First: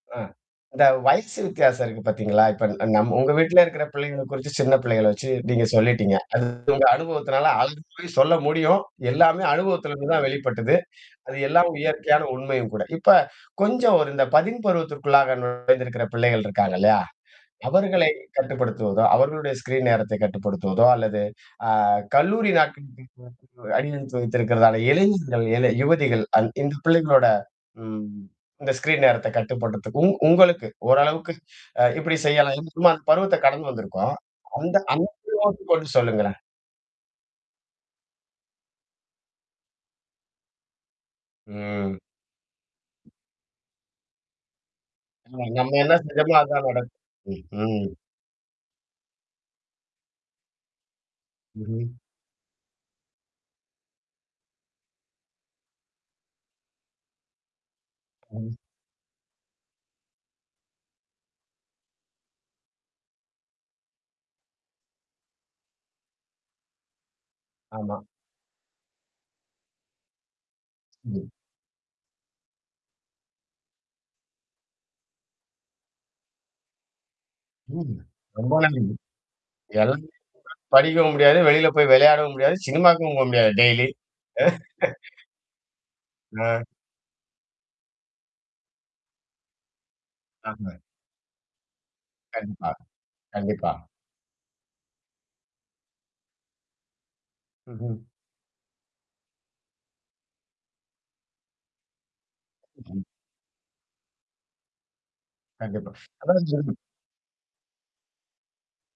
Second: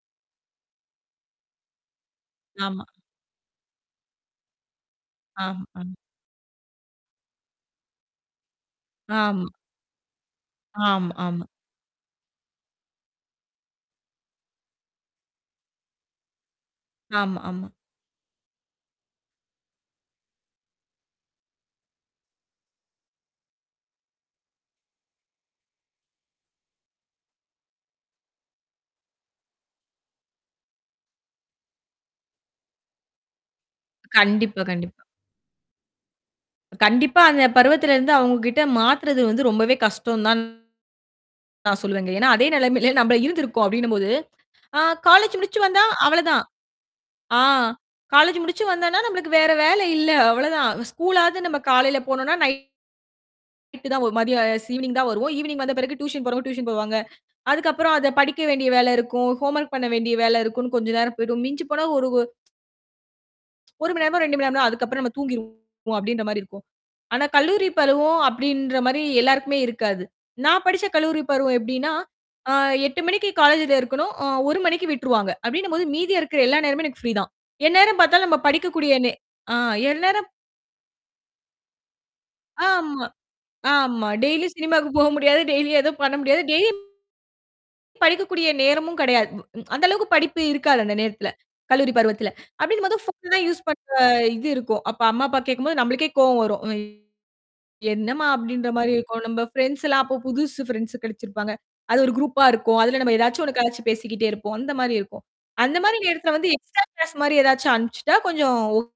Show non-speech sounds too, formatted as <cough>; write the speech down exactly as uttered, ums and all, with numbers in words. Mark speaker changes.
Speaker 1: அ, இந்த வயசு வித்தியாசம் இருக்கு பாத்தீங்களா? இப்ப அ
Speaker 2: ஆமா.
Speaker 1: நம் உங்க வீட்ல இருக்கிற பிள்ளைகள குறிச்சு, சின்னப் பிள்ளைகள வச்சு
Speaker 2: ஆ,
Speaker 1: நீங்க
Speaker 2: அ.
Speaker 1: சொல்லிட்டீங்க. அது உங்க அனுபவத்துனால அதுக்குப் போய் சொல்ல முடியும்.
Speaker 2: ஆம்.
Speaker 1: எல்லாமே அனுபவத்துல இருந்துதான் வெளிப்பட்டது.
Speaker 2: ஆமா
Speaker 1: அது
Speaker 2: ஆமா.
Speaker 1: எல்லாம் இயற்கையான உண்மையும் கூட. இப்ப கொஞ்சம் இந்த பதின் பருவத்திற்குள்ளாக நுழைந்திருக்கிற பிள்ளைகள் இருக்காங்க இல்லயா!
Speaker 2: ஆமா ஆமா.
Speaker 1: அவர்களைக் கட்டுப்படுத்துவதோ! அவர்களுடைய ஸ்கிரீன் நேரத்தைக் கட்டுப்படுத்துவதோ அல்லது ஆ கல்லூரி நாட்களுக்கு <unintelligible> அடியெடுத்து வைத்திருக்கிறதால இளைஞர்கள், இள யுவதிகள் அந் இந்த பிள்ளைகளோட ம், இந்த ஸ்கிரீன் நேரத்தக் கட்டுப்படுத்துக்கு உ-உங்களுக்கு ஓரளவுக்கு அ இப்பிடி செய்யலாம். <unintelligible> நம்ம அந்தப் பருவத்தைக் கடந்து வந்திருக்கோம்.
Speaker 2: கண்டிப்பா
Speaker 1: அந்த
Speaker 2: கண்டிப்பா.
Speaker 1: அனுபவத்தக் <unintelligible> சொல்லுங்களேன்.
Speaker 2: கண்டிப்பா அந்தப் பருவத்திலிருந்து அவங்கக்கிட்ட மாத்துறது வந்து ரொம்பவே கஷ்டம் தான் நான்
Speaker 1: ம்.
Speaker 2: சொல்லுவேங்க. ஏன்னா அதே நிலைமையில நாம இருந்திருக்கோம் அப்பிடின்னம்போது ஆ காலேஜ் முடிச்சு
Speaker 1: நம்ம
Speaker 2: வந்தா
Speaker 1: என்ன செஞ்சோமோ,
Speaker 2: அவளதான்.
Speaker 1: அதான் நடக்கும்,
Speaker 2: ஆ,
Speaker 1: ம் ம்.
Speaker 2: காலேஜ் முடிச்சு வந்தன்னா, நம்மளுக்கு வேற வேல இல்ல. அவளதான். ஸ்கூல் ஆவது நாம
Speaker 1: ம்ஹும்.
Speaker 2: காலையில போனோன்னா நை நைட்டு தான் ஒருமாரியா ஸ் ஈவ்னிங் தான் வருவோம். ஈவினிங் வந்த பிறகு டியூசன் போறவங்க டியூசன் போவாங்க. அதுக்கப்புறம் அதப் படிக்க
Speaker 1: ம்.
Speaker 2: வேண்டிய வேல இருக்கும். ஹோம் ஒர்க் பண்ண வேண்டிய வேலை இருக்குன்னு கொஞ்ச நேரம் போயிடும். மிஞ்சிப்போனா ஒரு ஒரு ஒரு மணி நேரம், ரெண்டு மணி நேரம். அதுக்கப்பறம் நாம தூங்கிருவோம் அப்பிடின்றமாரி இருக்கும். ஆனா கல்லூரி
Speaker 1: ஆமா.
Speaker 2: பருவம் அப்பிடின்றமாரி எல்லாருக்குமே இருக்காது. நான் படிச்ச கல்லூரி
Speaker 1: ம்.
Speaker 2: பருவம் எப்பிடின்னா அ எட்டு மணிக்கி காலேஜ்ல இருக்கணும்.அ ஒரு மணிக்கு விட்டுருவாங்க. அப்பிடின்னம்போது மீதி இருக்குற எல்லா நேரமும் எனக்கு ஃப்ரீ தான்.
Speaker 1: ம்.
Speaker 2: எந்நேரம் பார்த்தாலும் நாம
Speaker 1: ரொம்ப
Speaker 2: படிக்கக்கூடிய நெ ஆ,
Speaker 1: <unintelligible>
Speaker 2: எந்நேரம்
Speaker 1: படிக்கவும் முடியாது, வெளியில போய் விளையாடவும் முடியாது, சினிமாக்கும் போக முடியாது டெய்லி
Speaker 2: ஆமா-ஆமா.
Speaker 1: அ
Speaker 2: டெய்லி சினிமாவுக்கு போக
Speaker 1: <chuckles>
Speaker 2: முடியாது. டெய்லி எதும் பண்ண முடியாது.
Speaker 1: ஆ.
Speaker 2: டெய்லியும் படிக்கக்கூடிய நேரமும் கிடையாது. அந்த அளவுக்குப் படிப்பு
Speaker 1: ஆமா.
Speaker 2: இருக்காது. அந்த நேரத்துல கல்லூரி பருவத்துல.
Speaker 1: கண்டிப்பா
Speaker 2: அப்பிடின்னம்போது ஃபோன் தான் யூஸ்
Speaker 1: கண்டிப்பா.
Speaker 2: பண்ற இது இருக்கும். அப்ப அம்மா, அப்பா கேக்கும்போது நம்மளுக்கே கோபம் வரும்.
Speaker 1: ம்ஹும்.
Speaker 2: என்னம்மா! அப்பிடின்றமாரி இருக்கும். ஒ! நம்ப ஃபிரெண்ட்ஸ்லாம் அப்ப புதுசு ஃப்ரெண்ட்ஸ் கிடைச்சிருப்பாங்க. அது ஒரு குரூப்பா இருக்கும். அதுல
Speaker 1: ம்.
Speaker 2: நம்ம எதாச்சும் ஒன்னு கலாச்சு பேசிக்கிட்டே இருப்போம். அந்தமாரி இருக்கும்.
Speaker 1: கண்டிப்பா
Speaker 2: அந்தமாரி நேரத்துல வந்து
Speaker 1: அதாவது.
Speaker 2: எக்ஸ்ட்ரா கிளாஸ் மாரி எதாச்சும் அனுப்பிச்சிட்டா கொஞ்சம் ஓ